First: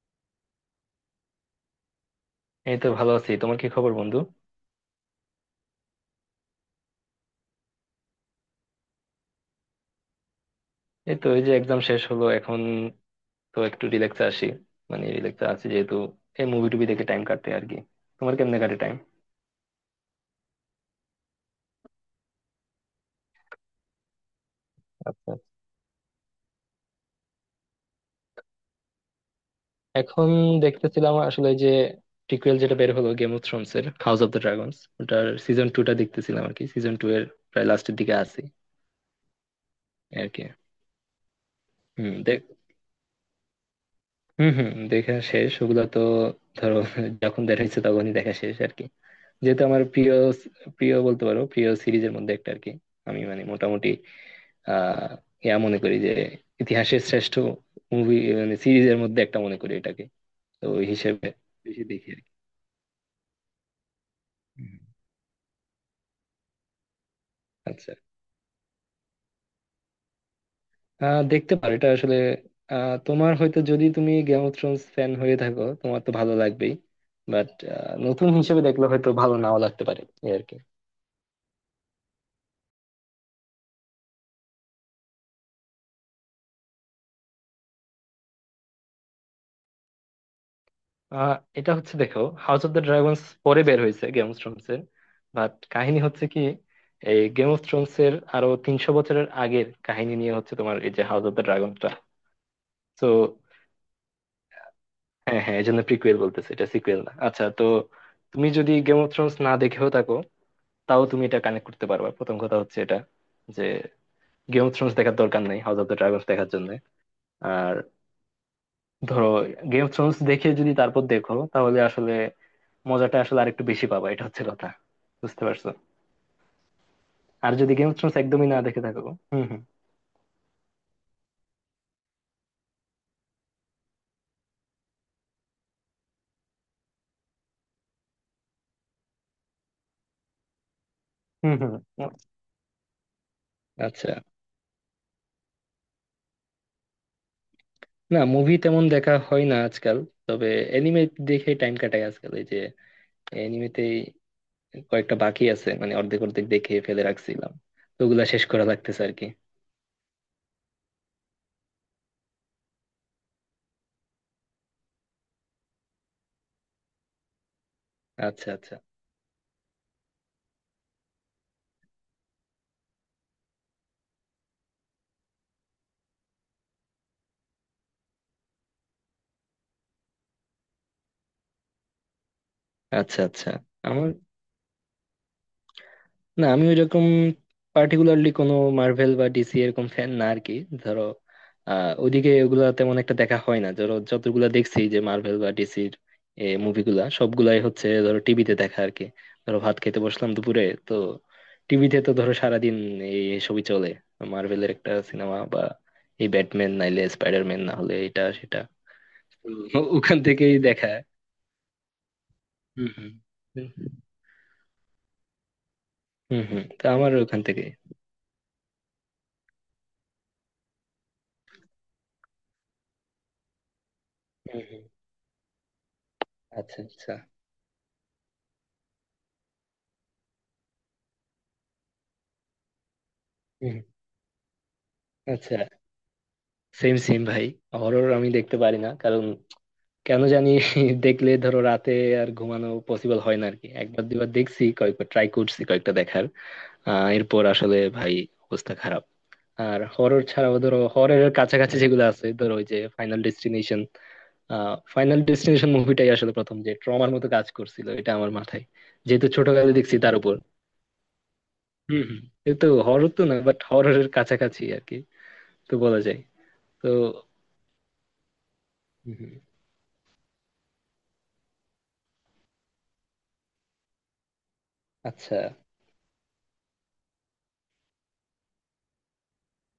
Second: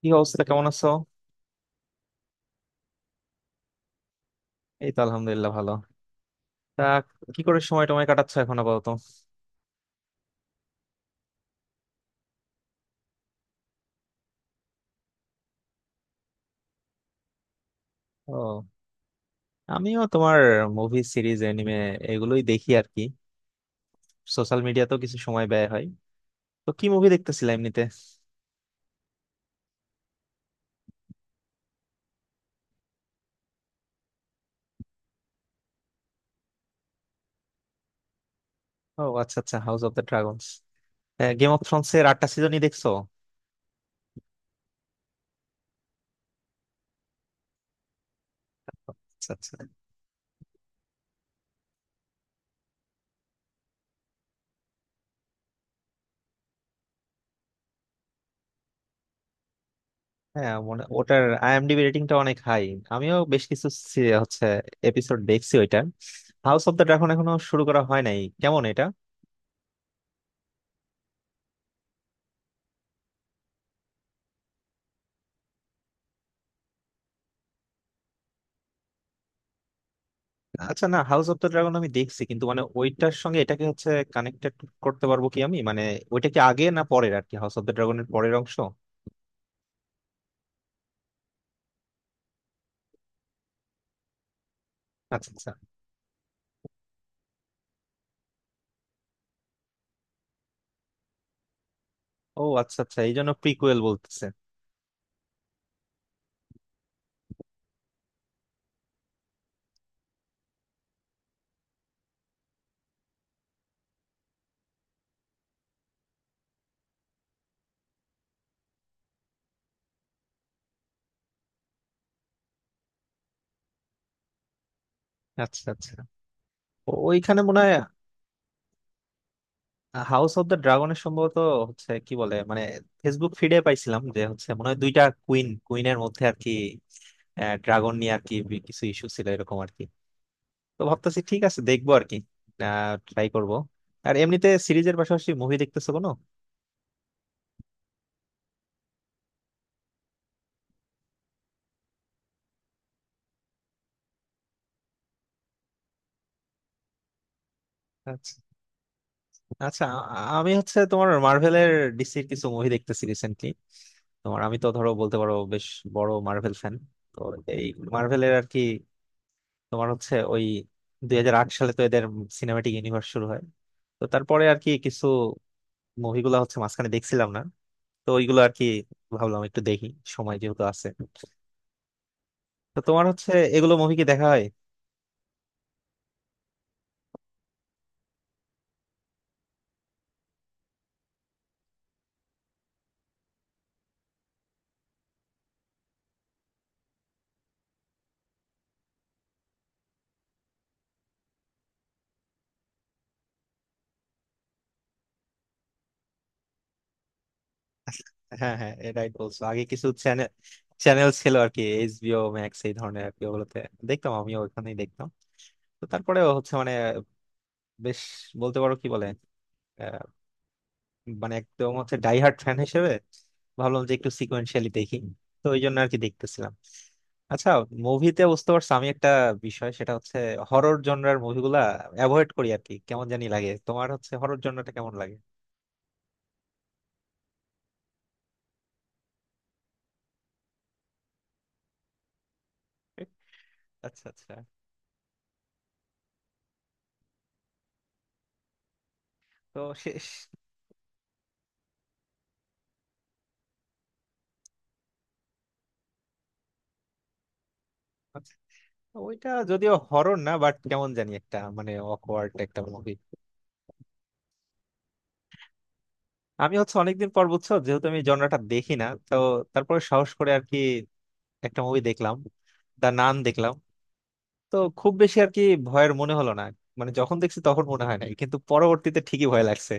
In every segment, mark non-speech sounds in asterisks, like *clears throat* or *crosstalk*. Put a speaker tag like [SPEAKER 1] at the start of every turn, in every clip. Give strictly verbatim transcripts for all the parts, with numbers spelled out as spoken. [SPEAKER 1] কি অবস্থা? কেমন আছো?
[SPEAKER 2] এই তো ভালো আছি। তোমার কি খবর, বন্ধু?
[SPEAKER 1] এই তো আলহামদুলিল্লাহ, ভালো। তা কি করে সময় টময় কাটাচ্ছ এখন আপাতত?
[SPEAKER 2] এই তো এই যে এক্সাম শেষ হলো এখন, তো একটু রিল্যাক্সে আসি। মানে রিল্যাক্সে আছি যেহেতু, এই মুভি টুভি দেখে টাইম কাটতে আর কি। তোমার কেমনে
[SPEAKER 1] ও,
[SPEAKER 2] কাটে টাইম?
[SPEAKER 1] আমিও তোমার মুভি, সিরিজ, এনিমে এগুলোই দেখি আর কি। সোশ্যাল মিডিয়াতেও কিছু
[SPEAKER 2] আচ্ছা।
[SPEAKER 1] সময় ব্যয় হয়। তো কি মুভি দেখতেছিলা এমনিতে?
[SPEAKER 2] এখন দেখতেছিলাম আসলে যে, প্রিকুয়েল যেটা বের হলো, গেম অফ থ্রোনস এর হাউস অফ দ্য ড্রাগনস, ওটার সিজন টু টা দেখতেছিলাম আর কি। সিজন টু এর প্রায় লাস্টের দিকে আছি
[SPEAKER 1] ও আচ্ছা আচ্ছা, হাউস অফ দ্য
[SPEAKER 2] আর কি।
[SPEAKER 1] ড্রাগনস। গেম অফ থ্রোনস এর
[SPEAKER 2] হম
[SPEAKER 1] আটটা
[SPEAKER 2] দেখ
[SPEAKER 1] সিজনই দেখছো?
[SPEAKER 2] হম হম দেখা শেষ ওগুলো তো। ধরো, যখন দেখা হয়েছে তখনই দেখা শেষ আর কি।
[SPEAKER 1] আচ্ছা আচ্ছা।
[SPEAKER 2] যেহেতু আমার প্রিয় প্রিয় বলতে পারো, প্রিয় সিরিজের মধ্যে একটা আর কি। আমি মানে মোটামুটি আহ ইয়া মনে করি যে, ইতিহাসের শ্রেষ্ঠ মুভি মানে সিরিজের মধ্যে একটা মনে করি এটাকে।
[SPEAKER 1] হ্যাঁ,
[SPEAKER 2] তো
[SPEAKER 1] মনে
[SPEAKER 2] ওই
[SPEAKER 1] ওটার
[SPEAKER 2] হিসেবে
[SPEAKER 1] আইএমডিবি
[SPEAKER 2] বেশি দেখি
[SPEAKER 1] রেটিংটা
[SPEAKER 2] আর কি।
[SPEAKER 1] অনেক হাই। আমিও বেশ কিছু সি- হচ্ছে
[SPEAKER 2] হুম।
[SPEAKER 1] এপিসোড দেখছি ওইটার। হাউস অফ দ্য ড্রাগন এখনো শুরু করা
[SPEAKER 2] আচ্ছা।
[SPEAKER 1] হয় নাই, কেমন এটা?
[SPEAKER 2] আহ দেখতে পারো, এটা আসলে আহ তোমার হয়তো, যদি তুমি গেম অফ থ্রোনস ফ্যান হয়ে থাকো তোমার তো ভালো লাগবেই। বাট নতুন হিসেবে দেখলে হয়তো ভালো নাও লাগতে পারে এই আর কি।
[SPEAKER 1] আচ্ছা না, হাউস অফ দ্য ড্রাগন আমি দেখছি, কিন্তু মানে ওইটার সঙ্গে এটাকে হচ্ছে কানেক্টেড করতে পারবো কি আমি, মানে ওইটা কি আগে না পরের আর কি, হাউস অফ দ্য ড্রাগনের পরের অংশ?
[SPEAKER 2] আহ এটা হচ্ছে, দেখো, হাউস অফ দ্য ড্রাগনস পরে বের হয়েছে গেম অফ থ্রোনস এর।
[SPEAKER 1] আচ্ছা আচ্ছা।
[SPEAKER 2] বাট কাহিনী হচ্ছে কি, এই গেম অফ থ্রোনস এর আরো তিনশো বছরের আগের কাহিনী নিয়ে হচ্ছে তোমার এই যে হাউস অফ দ্য ড্রাগনটা।
[SPEAKER 1] ও আচ্ছা আচ্ছা,
[SPEAKER 2] তো
[SPEAKER 1] এই জন্য প্রিকুয়েল বলতেছে।
[SPEAKER 2] হ্যাঁ হ্যাঁ, এই জন্য প্রিকুয়েল বলতেছে, এটা সিকুয়েল না। আচ্ছা, তো তুমি যদি গেম অফ থ্রোনস না দেখেও থাকো, তাও তুমি এটা কানেক্ট করতে পারবা। প্রথম কথা হচ্ছে এটা যে, গেম অফ থ্রোনস দেখার দরকার নেই হাউস অফ দ্য ড্রাগনস দেখার জন্য। আর ধরো, গেম অফ থ্রোনস দেখে যদি তারপর দেখো তাহলে আসলে মজাটা আসলে আরেকটু বেশি পাবা, এটা হচ্ছে কথা। বুঝতে
[SPEAKER 1] আচ্ছা
[SPEAKER 2] পারছো?
[SPEAKER 1] আচ্ছা, ও- ওইখানে
[SPEAKER 2] আর
[SPEAKER 1] মনে
[SPEAKER 2] যদি
[SPEAKER 1] হয়
[SPEAKER 2] গেম অফ থ্রোনস একদমই না দেখে থাকো, হুম
[SPEAKER 1] হাউস অফ দ্য ড্রাগনের সম্ভবত হচ্ছে কি বলে মানে, ফেসবুক ফিডে পাইছিলাম যে হচ্ছে মনে হয় দুইটা কুইন কুইনের মধ্যে আর কি ড্রাগন নিয়ে আর কি বি- কিছু ইস্যু ছিল এরকম আর কি। তো ভাবতেছি ঠিক
[SPEAKER 2] হুম
[SPEAKER 1] আছে,
[SPEAKER 2] হুম।
[SPEAKER 1] দেখবো আর
[SPEAKER 2] হুম।
[SPEAKER 1] কি, ট্রাই করবো।
[SPEAKER 2] আচ্ছা,
[SPEAKER 1] আর এমনিতে সিরিজের পাশাপাশি মুভি দেখতেছো কোনো?
[SPEAKER 2] না, মুভি তেমন দেখা হয় না আজকাল। তবে এনিমে দেখে টাইম কাটাই আজকাল। এই যে এনিমেতেই কয়েকটা বাকি আছে, মানে অর্ধেক অর্ধেক দেখে ফেলে রাখছিলাম, তো ওগুলা
[SPEAKER 1] আচ্ছা
[SPEAKER 2] শেষ করা লাগতেছে আর কি।
[SPEAKER 1] আচ্ছা। আ- আমি হচ্ছে তোমার মার্ভেলের, ডিসির কিছু মুভি দেখতেছি রিসেন্টলি। তোমার আমি তো ধরো বলতে পারো বেশ বড় মার্ভেল ফ্যান। তো এই মার্ভেলের আর
[SPEAKER 2] আচ্ছা
[SPEAKER 1] কি।
[SPEAKER 2] আচ্ছা।
[SPEAKER 1] তোমার হচ্ছে ওই দুই হাজার আট সালে তো এদের সিনেমাটিক ইউনিভার্স শুরু হয়। তো তারপরে আর কি কিছু মুভিগুলা হচ্ছে মাঝখানে দেখছিলাম না, তো ওইগুলো আর কি ভাবলাম একটু দেখি, সময় যেহেতু আছে। তো তোমার
[SPEAKER 2] আচ্ছা
[SPEAKER 1] হচ্ছে
[SPEAKER 2] আচ্ছা।
[SPEAKER 1] এগুলো মুভি কি
[SPEAKER 2] আমার,
[SPEAKER 1] দেখা হয়?
[SPEAKER 2] না, আমি ওইরকম পার্টিকুলারলি কোনো মার্ভেল বা ডিসি এরকম ফ্যান না আর কি। ধরো আহ ওইদিকে ওগুলা তেমন একটা দেখা হয় না। ধরো যতগুলা দেখছি, যে মার্ভেল বা ডিসির মুভিগুলা, সবগুলাই হচ্ছে ধরো টিভিতে দেখা আর কি। ধরো ভাত খেতে বসলাম দুপুরে, তো টিভিতে তো ধরো সারাদিন এই সবই চলে, মার্ভেলের একটা সিনেমা বা এই ব্যাটম্যান নাইলে স্পাইডারম্যান না হলে এটা
[SPEAKER 1] হ্যাঁ
[SPEAKER 2] সেটা।
[SPEAKER 1] হ্যাঁ, এটাই বলছো,
[SPEAKER 2] হুম,
[SPEAKER 1] আগে কিছু
[SPEAKER 2] ও- ওখান
[SPEAKER 1] চ্যানেল
[SPEAKER 2] থেকেই দেখা।
[SPEAKER 1] চ্যানেল ছিল আর কি, এইচবিও ম্যাক্স এই
[SPEAKER 2] হুম,
[SPEAKER 1] ধরনের আর
[SPEAKER 2] হুম।
[SPEAKER 1] কি, ওগুলোতে
[SPEAKER 2] হুম
[SPEAKER 1] দেখতাম। আমিও ওখানেই দেখতাম। তো তারপরেও
[SPEAKER 2] হুম
[SPEAKER 1] হচ্ছে
[SPEAKER 2] হুম,
[SPEAKER 1] মানে
[SPEAKER 2] তো আমার ওখান থেকে।
[SPEAKER 1] বেশ বলতে পারো কি বলে, আহ, মানে একদম হচ্ছে ডাইহার্ট ফ্যান হিসেবে ভাবলাম যে একটু
[SPEAKER 2] হুম
[SPEAKER 1] সিকোয়েন্সিয়ালি
[SPEAKER 2] হুম।
[SPEAKER 1] দেখি। তো ওই জন্য আর কি দেখতেছিলাম।
[SPEAKER 2] আচ্ছা আচ্ছা।
[SPEAKER 1] আচ্ছা, মুভিতে বুঝতে পারছো আমি একটা বিষয় সেটা হচ্ছে হরর জনরার মুভিগুলা অ্যাভয়েড করি আর কি, কেমন জানি লাগে। তোমার হচ্ছে হরর জনরাটা কেমন লাগে?
[SPEAKER 2] আচ্ছা, সেম সেম ভাই। হরর আমি দেখতে পারি না, কারণ কেন জানি *laughs* দেখলে ধরো রাতে আর ঘুমানো পসিবল হয় না আরকি। একবার
[SPEAKER 1] আচ্ছা
[SPEAKER 2] দুবার
[SPEAKER 1] আচ্ছা,
[SPEAKER 2] দেখছি, কয়েকবার ট্রাই করছি কয়েকটা দেখার। আহ এরপর আসলে ভাই অবস্থা খারাপ।
[SPEAKER 1] তো
[SPEAKER 2] আর
[SPEAKER 1] শেষ।
[SPEAKER 2] হরর ছাড়াও ধরো, হররের কাছাকাছি যেগুলো আছে, ধরো ওই যে ফাইনাল ডেস্টিনেশন, আহ ফাইনাল ডেস্টিনেশন মুভিটাই আসলে প্রথম যে ট্রমার মতো কাজ করছিল এটা আমার
[SPEAKER 1] আচ্ছা,
[SPEAKER 2] মাথায়, যেহেতু
[SPEAKER 1] ওইটা
[SPEAKER 2] ছোটকালে
[SPEAKER 1] যদিও
[SPEAKER 2] দেখছি তার
[SPEAKER 1] হরর না
[SPEAKER 2] উপর।
[SPEAKER 1] বাট কেমন জানি একটা মানে
[SPEAKER 2] হম হম।
[SPEAKER 1] অকওয়ার্ড একটা
[SPEAKER 2] কিন্তু
[SPEAKER 1] মুভি।
[SPEAKER 2] হরর তো না, বাট হররের কাছাকাছি আর কি, তো বলা যায়।
[SPEAKER 1] আমি হচ্ছে
[SPEAKER 2] তো
[SPEAKER 1] অনেকদিন পর, বুঝছো, যেহেতু আমি জনরাটা দেখি না, তো
[SPEAKER 2] হুম।
[SPEAKER 1] তারপরে সাহস করে আর কি একটা মুভি দেখলাম, দা নান দেখলাম। তো খুব বেশি আর
[SPEAKER 2] আচ্ছা
[SPEAKER 1] কি ভয়ের মনে হলো না। মানে যখন দেখছি তখন মনে হয় নাই, কিন্তু পরবর্তীতে ঠিকই ভয় লাগছে।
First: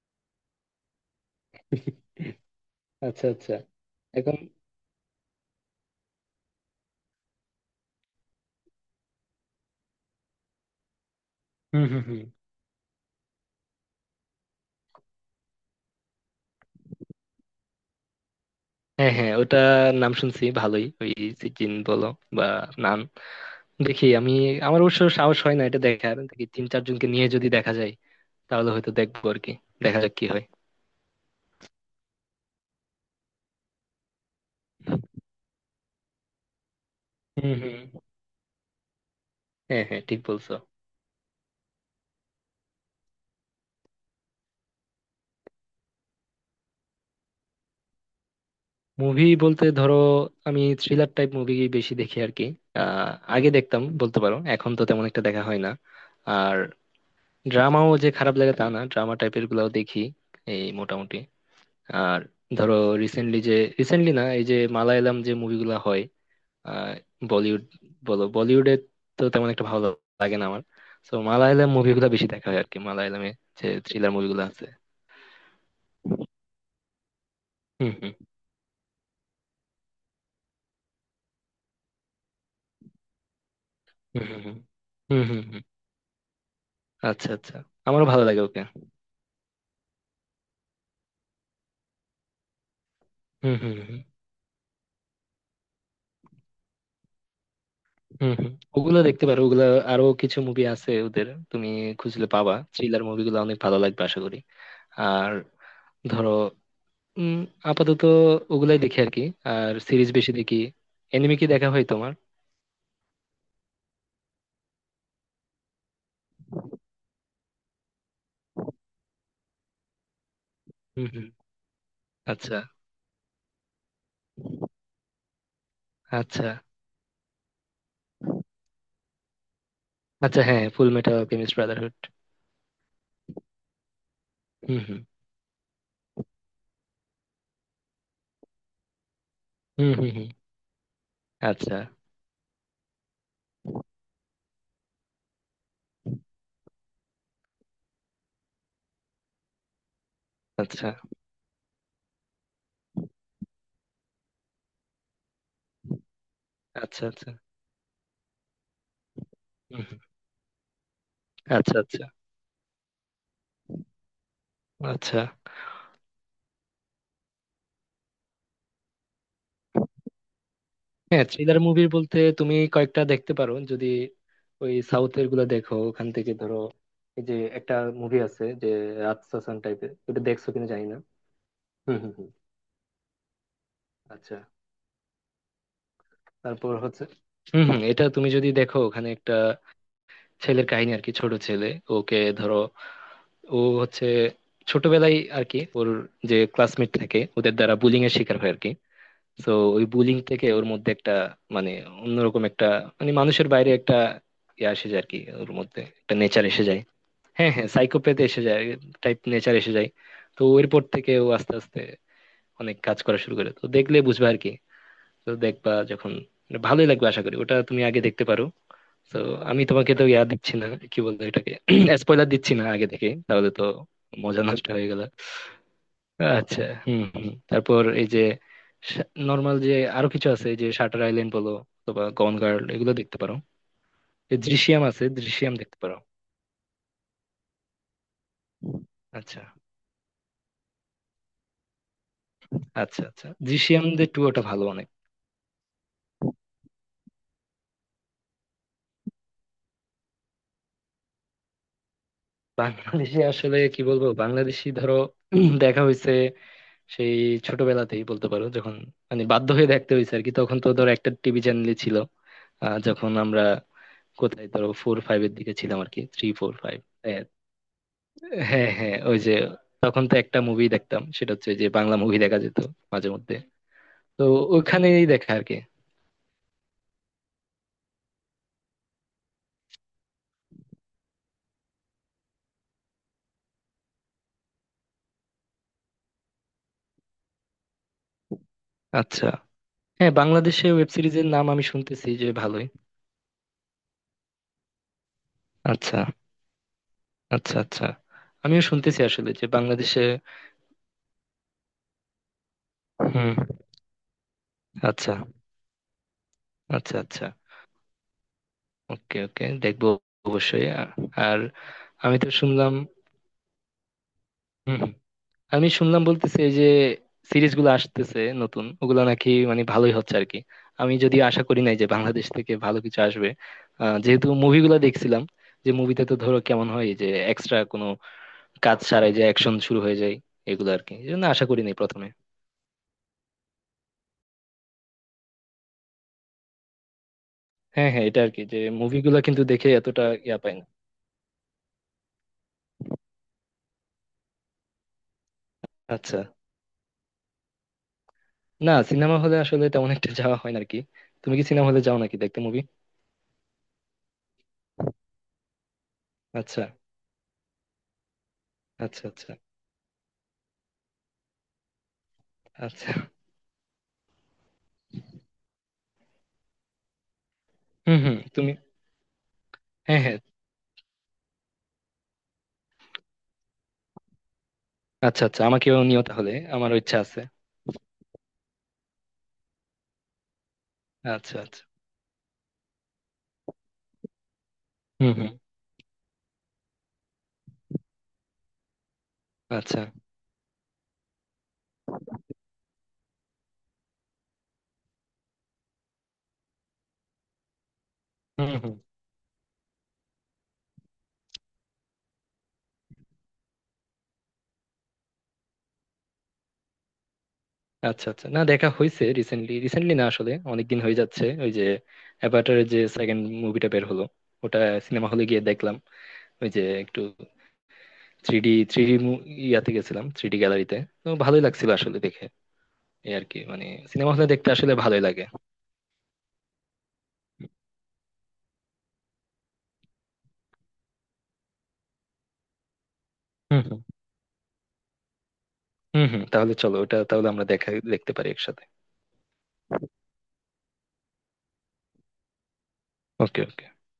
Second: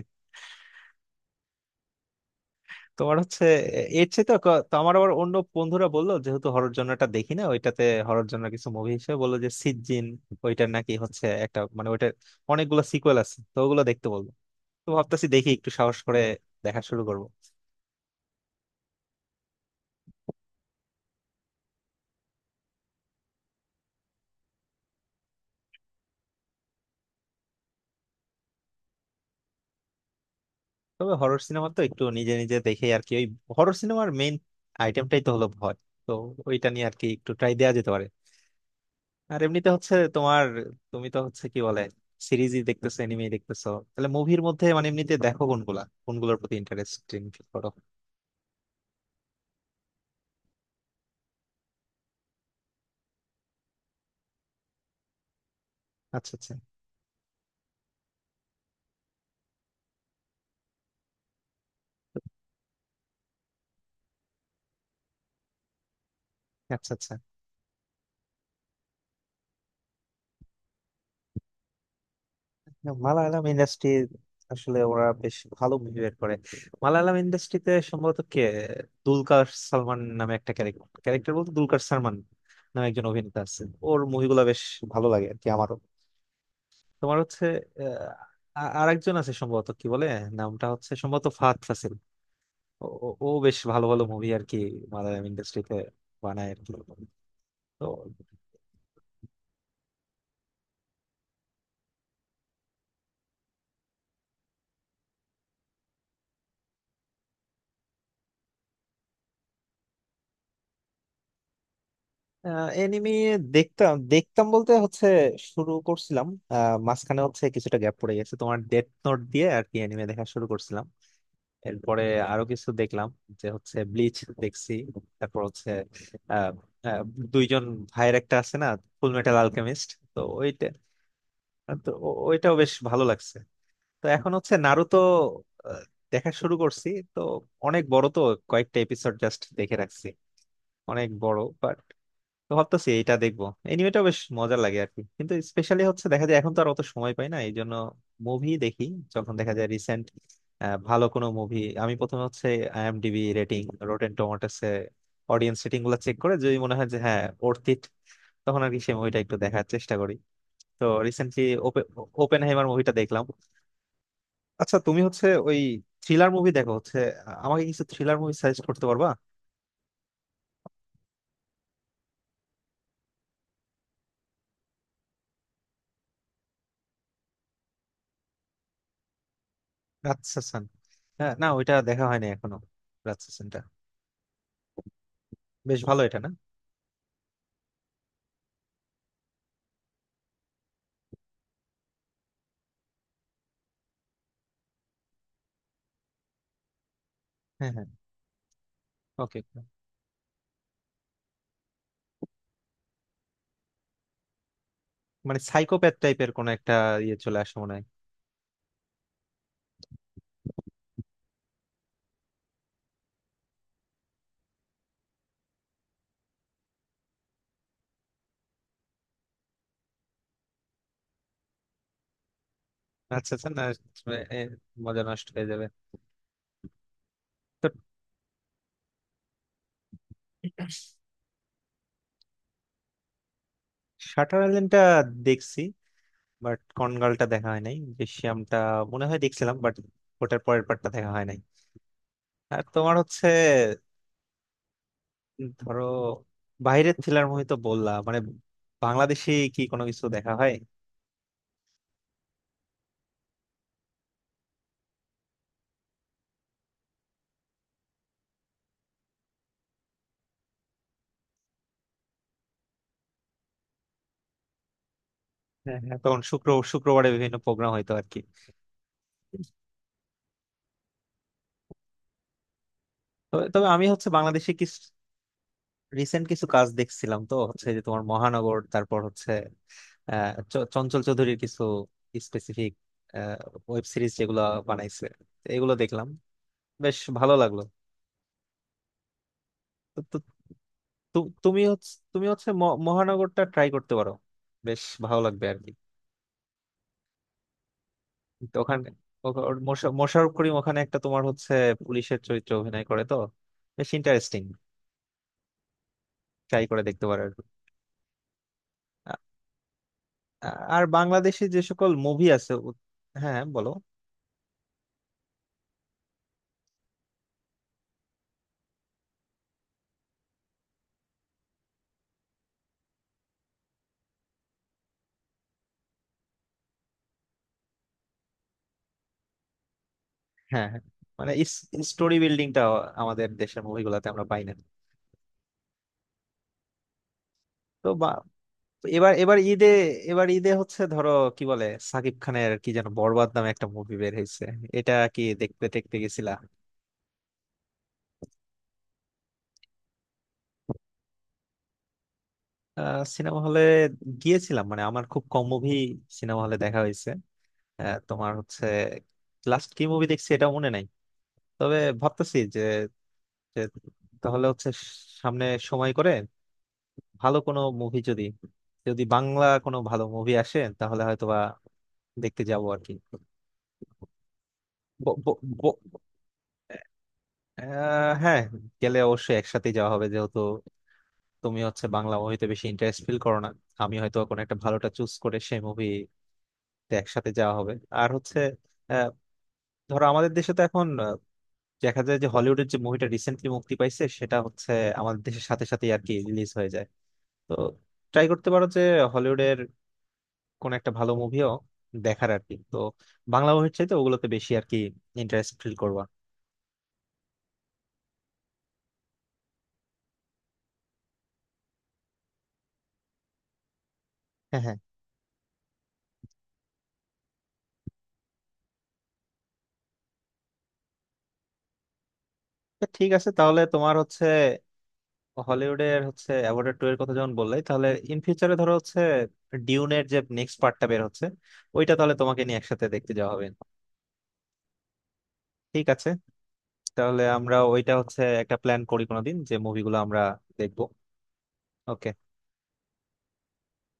[SPEAKER 1] তোমার
[SPEAKER 2] আচ্ছা।
[SPEAKER 1] হচ্ছে
[SPEAKER 2] আচ্ছা।
[SPEAKER 1] এ- এর চেয়ে তো
[SPEAKER 2] এখন
[SPEAKER 1] ক- তো আমার আবার অন্য বন্ধুরা বললো, যেহেতু হরর জনরাটা দেখি না ওইটাতে হরর জনরা কিছু মুভি হিসেবে বললো যে সিজিন, ওইটার নাকি হচ্ছে একটা
[SPEAKER 2] হুম
[SPEAKER 1] মানে
[SPEAKER 2] হুম
[SPEAKER 1] ওইটার
[SPEAKER 2] হুম।
[SPEAKER 1] অনেকগুলো সিকুয়েল আছে, তো ওগুলো দেখতে বললো। তো ভাবতেছি দেখি একটু সাহস করে দেখা শুরু করব।
[SPEAKER 2] হ্যাঁ হ্যাঁ, ওটা নাম শুনছি ভালোই। ওই চিকেন বলো বা নান, দেখি আমি। আমার অবশ্য সাহস হয় না এটা দেখার। দেখি তিন চারজনকে নিয়ে যদি দেখা যায়, তাহলে হয়তো দেখবো আর কি। দেখা যাক কি হয়।
[SPEAKER 1] তবে হরর সিনেমা তো একটু নিজে নিজে দেখে আর কি, ওই হরর সিনেমার মেইন আইটেমটাই তো হলো ভয়। তো ওইটা নিয়ে আর কি একটু
[SPEAKER 2] হুম
[SPEAKER 1] ট্রাই দেওয়া
[SPEAKER 2] হুম।
[SPEAKER 1] যেতে পারে। আর এমনিতে
[SPEAKER 2] হ্যাঁ
[SPEAKER 1] হচ্ছে
[SPEAKER 2] হ্যাঁ, ঠিক
[SPEAKER 1] তোমার,
[SPEAKER 2] বলছো।
[SPEAKER 1] তুমি তো হচ্ছে কি বলে সিরিজই দেখতেছো, এনিমে দেখতেছো, তাহলে মুভির মধ্যে মানে এমনিতে দেখো কোনগুলা কোনগুলোর প্রতি ইন্টারেস্টিং ফিল করো?
[SPEAKER 2] মুভি বলতে ধরো, আমি থ্রিলার টাইপ মুভি বেশি দেখি আর কি। আহ আগে দেখতাম বলতে পারো, এখন তো তেমন একটা দেখা হয় না।
[SPEAKER 1] আচ্ছা আচ্ছা।
[SPEAKER 2] আর ড্রামাও যে খারাপ লাগে তা না, ড্রামা টাইপের গুলাও দেখি এই মোটামুটি। আর ধরো রিসেন্টলি যে রিসেন্টলি না এই যে মালায়ালাম যে মুভিগুলো হয়,
[SPEAKER 1] আচ্ছা
[SPEAKER 2] আহ,
[SPEAKER 1] আচ্ছা,
[SPEAKER 2] বলিউড বলো, বলিউডে তো তেমন একটা ভালো লাগে না আমার। তো মালায়ালাম মুভিগুলো বেশি দেখা হয় আর কি, মালায়ালামে
[SPEAKER 1] মালায়ালাম
[SPEAKER 2] যে
[SPEAKER 1] ইন্ডাস্ট্রি
[SPEAKER 2] থ্রিলার মুভিগুলো আছে।
[SPEAKER 1] আসলে ওরা বেশ ভালো মুভি বের করে। মালায়ালাম ইন্ডাস্ট্রিতে
[SPEAKER 2] হুম হুম
[SPEAKER 1] সম্ভবত কে, দুলকার সালমান নামে একটা ক্যারেক্টার, ক্যারেক্টার বলতে দুলকার সালমান নামে একজন অভিনেতা আছে। ওর
[SPEAKER 2] হুম। হুম
[SPEAKER 1] মুভিগুলো
[SPEAKER 2] হুম
[SPEAKER 1] বেশ ভালো
[SPEAKER 2] হুম
[SPEAKER 1] লাগে আর
[SPEAKER 2] হুম।
[SPEAKER 1] কি
[SPEAKER 2] হুম।
[SPEAKER 1] আমারও। তোমার
[SPEAKER 2] আচ্ছা
[SPEAKER 1] হচ্ছে
[SPEAKER 2] আচ্ছা, আমারও ভালো লাগে
[SPEAKER 1] আহ,
[SPEAKER 2] ওকে।
[SPEAKER 1] আ- আরেকজন আছে সম্ভবত কি বলে, নামটা হচ্ছে সম্ভবত ফাহাদ ফাসিল। ও ও- ও
[SPEAKER 2] হুম
[SPEAKER 1] বেশ
[SPEAKER 2] হুম
[SPEAKER 1] ভালো
[SPEAKER 2] হুম।
[SPEAKER 1] ভালো মুভি আর কি মালায়ালাম ইন্ডাস্ট্রিতে বানায় আর কি। তো
[SPEAKER 2] হুম হুম। ওগুলো দেখতে পারো, ওগুলো আরো কিছু মুভি আছে ওদের। তুমি খুঁজলে পাবা, থ্রিলার মুভিগুলো অনেক ভালো লাগবে আশা করি। আর ধরো উম আপাতত ওগুলাই দেখি আর কি। আর সিরিজ বেশি দেখি। এনিমে কি দেখা হয় তোমার?
[SPEAKER 1] এনিমি, দেখতাম দেখতাম বলতে হচ্ছে শুরু করছিলাম। আহ, মাঝখানে হচ্ছে কিছুটা গ্যাপ পড়ে গেছে। তোমার ডেথ নোট দিয়ে আর কি এনিমে দেখা শুরু করছিলাম।
[SPEAKER 2] হুম হুম।
[SPEAKER 1] এরপরে আরো
[SPEAKER 2] আচ্ছা
[SPEAKER 1] কিছু দেখলাম, যে হচ্ছে ব্লিচ দেখছি। তারপর হচ্ছে
[SPEAKER 2] আচ্ছা।
[SPEAKER 1] আহ, আহ, দুইজন ভাইয়ের একটা আছে না, ফুল মেটাল আলকেমিস্ট, তো
[SPEAKER 2] আচ্ছা হ্যাঁ,
[SPEAKER 1] ওইটা,
[SPEAKER 2] ফুল মেটাল অ্যালকেমিস্ট
[SPEAKER 1] তো
[SPEAKER 2] ব্রাদারহুড।
[SPEAKER 1] ও- ওইটাও বেশ ভালো লাগছে। তো এখন হচ্ছে
[SPEAKER 2] হুম
[SPEAKER 1] নারুতো
[SPEAKER 2] হুম
[SPEAKER 1] আহ, দেখা শুরু করছি। তো অনেক বড় তো, কয়েকটা এপিসোড জাস্ট দেখে
[SPEAKER 2] হুম।
[SPEAKER 1] রাখছি।
[SPEAKER 2] হুম হুম।
[SPEAKER 1] অনেক বড়
[SPEAKER 2] আচ্ছা
[SPEAKER 1] বাট, তো ভাবতেছি এটা দেখবো। এনিমেটা বেশ মজা লাগে আর কি, কিন্তু স্পেশালি হচ্ছে দেখা যায়, এখন তো আর অত সময় পাই না এই জন্য মুভি দেখি যখন দেখা যায়। রিসেন্ট
[SPEAKER 2] আচ্ছা।
[SPEAKER 1] ভালো কোনো মুভি, আমি প্রথমে হচ্ছে আইএমডিবি রেটিং, রোটেন টমেটোস এ অডিয়েন্স রেটিং গুলো চেক করে যদি মনে হয় যে
[SPEAKER 2] আচ্ছা
[SPEAKER 1] হ্যাঁ
[SPEAKER 2] আচ্ছা।
[SPEAKER 1] ওর্থ ইট, তখন আর কি সেই মুভিটা একটু দেখার
[SPEAKER 2] হুম
[SPEAKER 1] চেষ্টা
[SPEAKER 2] হুম।
[SPEAKER 1] করি। তো রিসেন্টলি
[SPEAKER 2] আচ্ছা আচ্ছা।
[SPEAKER 1] ওপেন হাইমার মুভিটা দেখলাম। আচ্ছা, তুমি
[SPEAKER 2] আচ্ছা
[SPEAKER 1] হচ্ছে ওই থ্রিলার মুভি দেখো হচ্ছে, আ- আমাকে কিছু থ্রিলার মুভি সাজেস্ট করতে পারবা?
[SPEAKER 2] হ্যাঁ, থ্রিলার মুভি বলতে তুমি কয়েকটা দেখতে পারো যদি। ওই সাউথের গুলো দেখো, ওখান থেকে ধরো এই যে একটা মুভি আছে যে রাতসাসান টাইপের, ওটা দেখছো
[SPEAKER 1] রাতসাসান,
[SPEAKER 2] কিনা জানি না।
[SPEAKER 1] হ্যাঁ না ওইটা
[SPEAKER 2] হুম
[SPEAKER 1] দেখা
[SPEAKER 2] হুম
[SPEAKER 1] হয়নি
[SPEAKER 2] হুম।
[SPEAKER 1] এখনো। রাতসাসানটা
[SPEAKER 2] আচ্ছা।
[SPEAKER 1] বেশ ভালো এটা না?
[SPEAKER 2] তারপর হচ্ছে হম হম, এটা তুমি যদি দেখো, ওখানে একটা ছেলের কাহিনী আর কি, ছোট ছেলে। ওকে ধরো, ও হচ্ছে ছোটবেলায় আর কি, ওর যে ক্লাসমেট থাকে ওদের
[SPEAKER 1] হ্যাঁ
[SPEAKER 2] দ্বারা
[SPEAKER 1] হ্যাঁ,
[SPEAKER 2] বুলিং এর শিকার হয় আর কি।
[SPEAKER 1] ওকে।
[SPEAKER 2] তো ওই বুলিং থেকে ওর মধ্যে একটা মানে অন্যরকম একটা, মানে মানুষের বাইরে একটা ইয়ে এসে যায় আর কি,
[SPEAKER 1] মানে
[SPEAKER 2] ওর মধ্যে
[SPEAKER 1] সাইকোপ্যাথ
[SPEAKER 2] একটা
[SPEAKER 1] টাইপের
[SPEAKER 2] নেচার
[SPEAKER 1] কোন
[SPEAKER 2] এসে
[SPEAKER 1] একটা
[SPEAKER 2] যায়।
[SPEAKER 1] ইয়ে চলে
[SPEAKER 2] হ্যাঁ
[SPEAKER 1] আসে
[SPEAKER 2] হ্যাঁ,
[SPEAKER 1] মনে হয়।
[SPEAKER 2] সাইকোপ্যাথ এসে যায় টাইপ নেচার এসে যায়। তো এরপর থেকে ও আস্তে আস্তে অনেক কাজ করা শুরু করে, তো দেখলে বুঝবে আর কি। তো দেখবা যখন, মানে ভালোই লাগবে আশা করি। ওটা তুমি আগে দেখতে পারো। তো আমি তোমাকে তো ইয়া দিচ্ছি না, কি বলবো এটাকে, স্পয়লার *clears throat* দিচ্ছি না আগে থেকে, তাহলে
[SPEAKER 1] রাতসাসান
[SPEAKER 2] তো
[SPEAKER 1] না, এ,
[SPEAKER 2] মজা নষ্ট হয়ে গেল।
[SPEAKER 1] মজা নষ্ট হয়ে যাবে।
[SPEAKER 2] আচ্ছা হম হম।
[SPEAKER 1] তো
[SPEAKER 2] তারপর এই যে নর্মাল যে আরো কিছু আছে, এই যে শাটার আইল্যান্ড বলো অথবা গন গার্ল, এগুলো দেখতে পারো। এই
[SPEAKER 1] শাটার আইল্যান্ডটা
[SPEAKER 2] দৃশ্যাম আছে, দৃশ্যাম
[SPEAKER 1] দেখছি,
[SPEAKER 2] দেখতে পারো।
[SPEAKER 1] বাট কনগালটা দেখা হয় নাই, দৃশ্যমটা মনে হয়
[SPEAKER 2] আচ্ছা
[SPEAKER 1] দেখছিলাম বাট ওটার পরের পার্টটা দেখা হয় নাই। আর তোমার
[SPEAKER 2] আচ্ছা।
[SPEAKER 1] হচ্ছে
[SPEAKER 2] আচ্ছা, দৃশ্যাম যে টু ওটা ভালো অনেক।
[SPEAKER 1] ধরো বাইরের থ্রিলার মুভি তো বললা, মানে বাংলাদেশে কি কোনো কিছু দেখা হয়?
[SPEAKER 2] বাংলাদেশে আসলে কি বলবো, বাংলাদেশি ধরো *clears throat* দেখা হয়েছে সেই ছোটবেলাতেই বলতে পারো, যখন মানে বাধ্য হয়ে দেখতে হয়েছে আর কি। তখন তো ধরো একটা টিভি চ্যানেলই ছিল। আহ, যখন আমরা কোথায় ধরো ফোর ফাইভ এর দিকে
[SPEAKER 1] হ্যাঁ
[SPEAKER 2] ছিলাম আর
[SPEAKER 1] হ্যাঁ,
[SPEAKER 2] কি,
[SPEAKER 1] তখন
[SPEAKER 2] থ্রি
[SPEAKER 1] শুক্র
[SPEAKER 2] ফোর ফাইভ।
[SPEAKER 1] শুক্রবারে
[SPEAKER 2] হ্যাঁ।
[SPEAKER 1] বিভিন্ন প্রোগ্রাম হইতো আর কি।
[SPEAKER 2] হ্যাঁ হ্যাঁ, ওই যে তখন তো একটা মুভি দেখতাম, সেটা হচ্ছে যে বাংলা মুভি দেখা যেত মাঝে মধ্যে।
[SPEAKER 1] তবে তবে আমি হচ্ছে
[SPEAKER 2] তো
[SPEAKER 1] বাংলাদেশে কিছু
[SPEAKER 2] ওখানেই দেখা আর কি।
[SPEAKER 1] রিসেন্ট কিছু কাজ দেখছিলাম, তো হচ্ছে যে তোমার মহানগর, তারপর হচ্ছে আহ চ- চঞ্চল চৌধুরীর কিছু স্পেসিফিক ওয়েব সিরিজ যেগুলো বানাইছে, তো এগুলো দেখলাম, বেশ ভালো লাগলো।
[SPEAKER 2] আচ্ছা
[SPEAKER 1] তো
[SPEAKER 2] হ্যাঁ,
[SPEAKER 1] তো-
[SPEAKER 2] বাংলাদেশে ওয়েব সিরিজের
[SPEAKER 1] তু-
[SPEAKER 2] নাম
[SPEAKER 1] তুমি
[SPEAKER 2] আমি
[SPEAKER 1] হচ্ছে
[SPEAKER 2] শুনতেছি
[SPEAKER 1] তুমি
[SPEAKER 2] যে
[SPEAKER 1] হচ্ছে
[SPEAKER 2] ভালোই।
[SPEAKER 1] ম- মহানগরটা ট্রাই করতে পারো, বেশ ভালো লাগবে আর কি।
[SPEAKER 2] আচ্ছা আচ্ছা। আচ্ছা,
[SPEAKER 1] তো
[SPEAKER 2] আমিও
[SPEAKER 1] ওখানে
[SPEAKER 2] শুনতেছি আসলে
[SPEAKER 1] ওখা-
[SPEAKER 2] যে
[SPEAKER 1] ওর মোশা-
[SPEAKER 2] বাংলাদেশে।
[SPEAKER 1] মোশাররফ করিম ওখানে একটা তোমার হচ্ছে পুলিশের চরিত্রে অভিনয় করে, তো
[SPEAKER 2] হুম।
[SPEAKER 1] বেশ ইন্টারেস্টিং,
[SPEAKER 2] আচ্ছা
[SPEAKER 1] ট্রাই করে
[SPEAKER 2] আচ্ছা।
[SPEAKER 1] দেখতে পারো
[SPEAKER 2] আচ্ছা,
[SPEAKER 1] আর কি। আ-
[SPEAKER 2] ওকে ওকে দেখবো
[SPEAKER 1] আ-
[SPEAKER 2] অবশ্যই।
[SPEAKER 1] আর
[SPEAKER 2] আ- আর
[SPEAKER 1] বাংলাদেশে যে সকল
[SPEAKER 2] আমি
[SPEAKER 1] মুভি
[SPEAKER 2] তো
[SPEAKER 1] আছে
[SPEAKER 2] শুনলাম।
[SPEAKER 1] ও- হ্যাঁ হ্যাঁ, বলো।
[SPEAKER 2] হুম, হুম। আমি শুনলাম, বলতেছে এই যে সিরিজগুলো আসতেছে নতুন, ওগুলো নাকি মানে ভালোই হচ্ছে আর কি। আমি যদিও আশা করি নাই যে বাংলাদেশ থেকে ভালো কিছু আসবে, আহ, যেহেতু মুভিগুলো দেখছিলাম, যে মুভিতে তো ধরো কেমন হয়, যে এক্সট্রা কোনো কাজ ছাড়াই যে অ্যাকশন শুরু হয়ে যায়,
[SPEAKER 1] হ্যাঁ
[SPEAKER 2] এগুলো
[SPEAKER 1] হ্যাঁ,
[SPEAKER 2] আর কি। এই জন্য
[SPEAKER 1] মানে
[SPEAKER 2] আশা করি নাই প্রথমে।
[SPEAKER 1] স্টোরি বিল্ডিংটা আমাদের দেশের মুভিগুলোতে আমরা পাই না। তো
[SPEAKER 2] হ্যাঁ হ্যাঁ,
[SPEAKER 1] বা,
[SPEAKER 2] এটা আর কি, যে
[SPEAKER 1] এবার
[SPEAKER 2] মুভিগুলো
[SPEAKER 1] এবার
[SPEAKER 2] কিন্তু
[SPEAKER 1] ঈদে
[SPEAKER 2] দেখে এতটা
[SPEAKER 1] এবার
[SPEAKER 2] ইয়া
[SPEAKER 1] ঈদে
[SPEAKER 2] পাই না।
[SPEAKER 1] হচ্ছে ধরো কি বলে, সাকিব খানের কি যেন বরবাদ নামে একটা মুভি বের হয়েছে, এটা কি দেখতে দেখতে
[SPEAKER 2] আচ্ছা
[SPEAKER 1] গেছিলা?
[SPEAKER 2] না, সিনেমা হলে আসলে তেমন একটা যাওয়া হয় না আর কি। তুমি কি সিনেমা হলে যাও নাকি দেখতে মুভি?
[SPEAKER 1] আহ, সিনেমা হলে গিয়েছিলাম মানে আমার খুব কম মুভি সিনেমা হলে
[SPEAKER 2] আচ্ছা
[SPEAKER 1] দেখা হয়েছে। আহ, তোমার হচ্ছে
[SPEAKER 2] আচ্ছা। আচ্ছা
[SPEAKER 1] লাস্ট কি মুভি দেখছি এটা মনে নাই। তবে ভাবতেছি যে,
[SPEAKER 2] আচ্ছা।
[SPEAKER 1] যে তাহলে হচ্ছে সামনে সময় করে ভালো কোনো মুভি
[SPEAKER 2] হুম হুম,
[SPEAKER 1] যদি,
[SPEAKER 2] তুমি,
[SPEAKER 1] যদি বাংলা কোনো
[SPEAKER 2] হ্যাঁ
[SPEAKER 1] ভালো
[SPEAKER 2] হ্যাঁ।
[SPEAKER 1] মুভি আসে তাহলে হয়তোবা দেখতে যাবো আর কি। ব-
[SPEAKER 2] আচ্ছা
[SPEAKER 1] ব-
[SPEAKER 2] আচ্ছা,
[SPEAKER 1] ব-
[SPEAKER 2] আমাকেও নিও তাহলে, আমার ইচ্ছা আছে।
[SPEAKER 1] আহ, হ্যাঁ, গেলে অবশ্যই একসাথে যাওয়া হবে যেহেতু
[SPEAKER 2] আচ্ছা
[SPEAKER 1] তুমি
[SPEAKER 2] আচ্ছা।
[SPEAKER 1] হচ্ছে বাংলা মুভিতে বেশি ইন্টারেস্ট ফিল করো না, আমি হয়তো কোনো একটা ভালোটা
[SPEAKER 2] হুম
[SPEAKER 1] চুজ
[SPEAKER 2] হুম।
[SPEAKER 1] করে সেই মুভিতে একসাথে যাওয়া হবে। আর হচ্ছে আহ,
[SPEAKER 2] আচ্ছা।
[SPEAKER 1] ধরো আমাদের দেশে তো এখন দেখা যায় যে হলিউডের যে মুভিটা রিসেন্টলি মুক্তি পাইছে সেটা হচ্ছে আমাদের দেশের সাথে সাথে আর কি রিলিজ হয়ে যায়। তো ট্রাই করতে
[SPEAKER 2] হুম
[SPEAKER 1] পারো
[SPEAKER 2] হুম।
[SPEAKER 1] যে হলিউডের কোন একটা ভালো মুভিও দেখার আর কি। তো বাংলা মুভির চাইতে ওগুলোতে বেশি আর কি ইন্টারেস্ট ফিল করবা।
[SPEAKER 2] আচ্ছা আচ্ছা, না, দেখা হয়েছে রিসেন্টলি, রিসেন্টলি না আসলে অনেকদিন হয়ে যাচ্ছে, ওই যে অ্যাভাটারের যে সেকেন্ড মুভিটা বের হলো ওটা
[SPEAKER 1] হ্যাঁ হ্যাঁ,
[SPEAKER 2] সিনেমা হলে গিয়ে দেখলাম। ওই যে একটু থ্রি ডি, থ্রি ডি ইয়াতে গেছিলাম, থ্রি ডি গ্যালারিতে। তো ভালোই লাগছিল আসলে দেখে।
[SPEAKER 1] তো ঠিক
[SPEAKER 2] এই আর
[SPEAKER 1] আছে
[SPEAKER 2] কি
[SPEAKER 1] তাহলে
[SPEAKER 2] মানে,
[SPEAKER 1] তোমার
[SPEAKER 2] সিনেমা
[SPEAKER 1] হচ্ছে
[SPEAKER 2] হলে দেখতে আসলে ভালোই লাগে।
[SPEAKER 1] হলিউডের হচ্ছে অ্যাভয়েড টু এর কথা যখন বললেই তাহলে ইন ফিউচারে ধরো হচ্ছে ডিউনের যে নেক্সট পার্টটা বের হচ্ছে ওইটা তাহলে তোমাকে নিয়ে একসাথে দেখতে যাওয়া হবে।
[SPEAKER 2] হুম হুম।
[SPEAKER 1] ঠিক
[SPEAKER 2] হুম
[SPEAKER 1] আছে,
[SPEAKER 2] হুম, তাহলে চলো ওটা
[SPEAKER 1] তাহলে
[SPEAKER 2] তাহলে আমরা
[SPEAKER 1] আমরা
[SPEAKER 2] দেখা,
[SPEAKER 1] ওইটা
[SPEAKER 2] দেখতে
[SPEAKER 1] হচ্ছে
[SPEAKER 2] পারি
[SPEAKER 1] একটা
[SPEAKER 2] একসাথে।
[SPEAKER 1] প্ল্যান করি কোনোদিন যে মুভিগুলো আমরা দেখবো। ওকে।
[SPEAKER 2] ওকে।